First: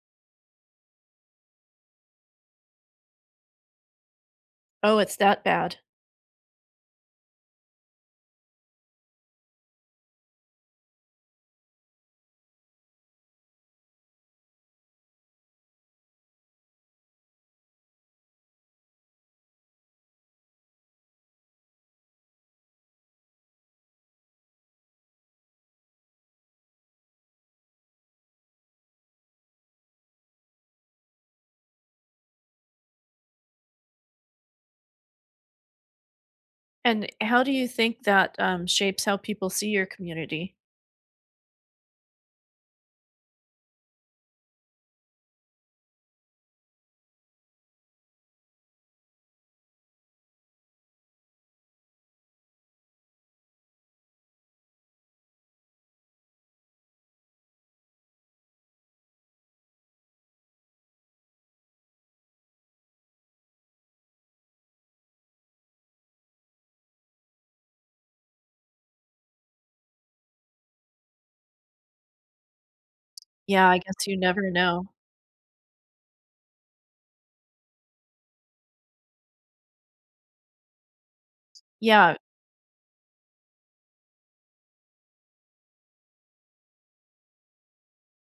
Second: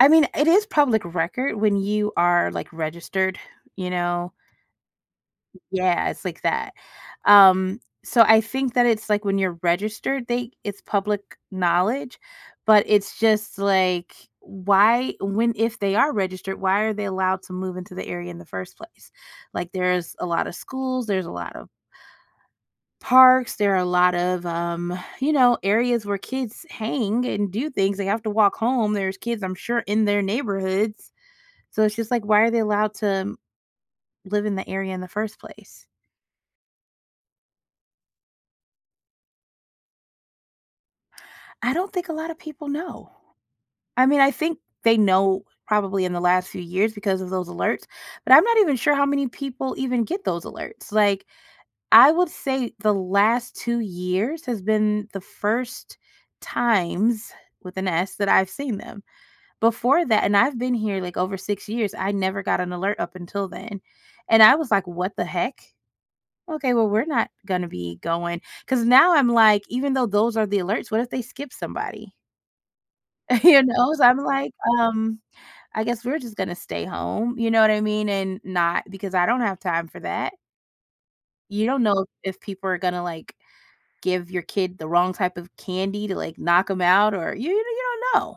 I mean, it is public record when you are, like, registered, you know? Oh, it's that bad? Yeah, it's like that um, so I think that it's, like, when you're registered, they it's public knowledge, but it's just, like, why when if they are registered, why are they allowed to move into the area in the first place? Like, there's a lot of schools, there's a lot of parks, there are a lot of, um, you know, areas where kids hang and do things. They have to walk home, there's kids, I'm sure, in their neighborhoods, so it's just, like, why are they allowed to live in the area in the first place? And how do you think that, um, shapes how people see your community? I don't think a lotta people know. I mean, I think they know probably in the last few years because of those alerts, but I'm not even sure how many people even get those alerts, like, I would say the last 2 years has been the first times with an S, that I've seen them. Before that and I've been here like over 6 years, I never got an alert up until then, and I was like, "What the heck?" Okay, well, we're not gonna be going 'cause now I'm like, even though those are the alerts, what if they skip somebody? Who Yeah, I knows? guess you I'm never like, know. um, "I guess we're just gonna stay home," you know what I mean? And not because I don't have time for that. You don't know Yeah. if people are gonna, like, give your kid the wrong type of candy to, like, knock 'em out or you you don't know.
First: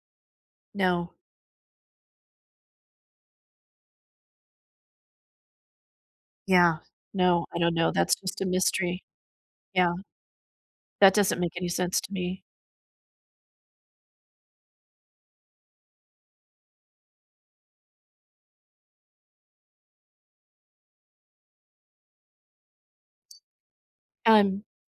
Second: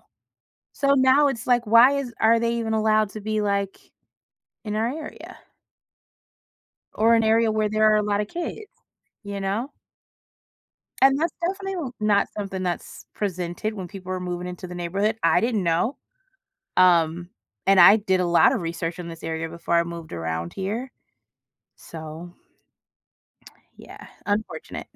So No. now it's like, why is are they even allowed to be, like, in our area? Yeah. Or an No, area I where don't there know, are a that's lot of just a kids? mystery. Ya know? Yeah. That And that's doesn't make any definitely sense to not me. something that's presented when people are moving into the neighborhood. I didn't know, um, and I did a lot of research in this area before I moved around here, so yeah, I'm unfortunate.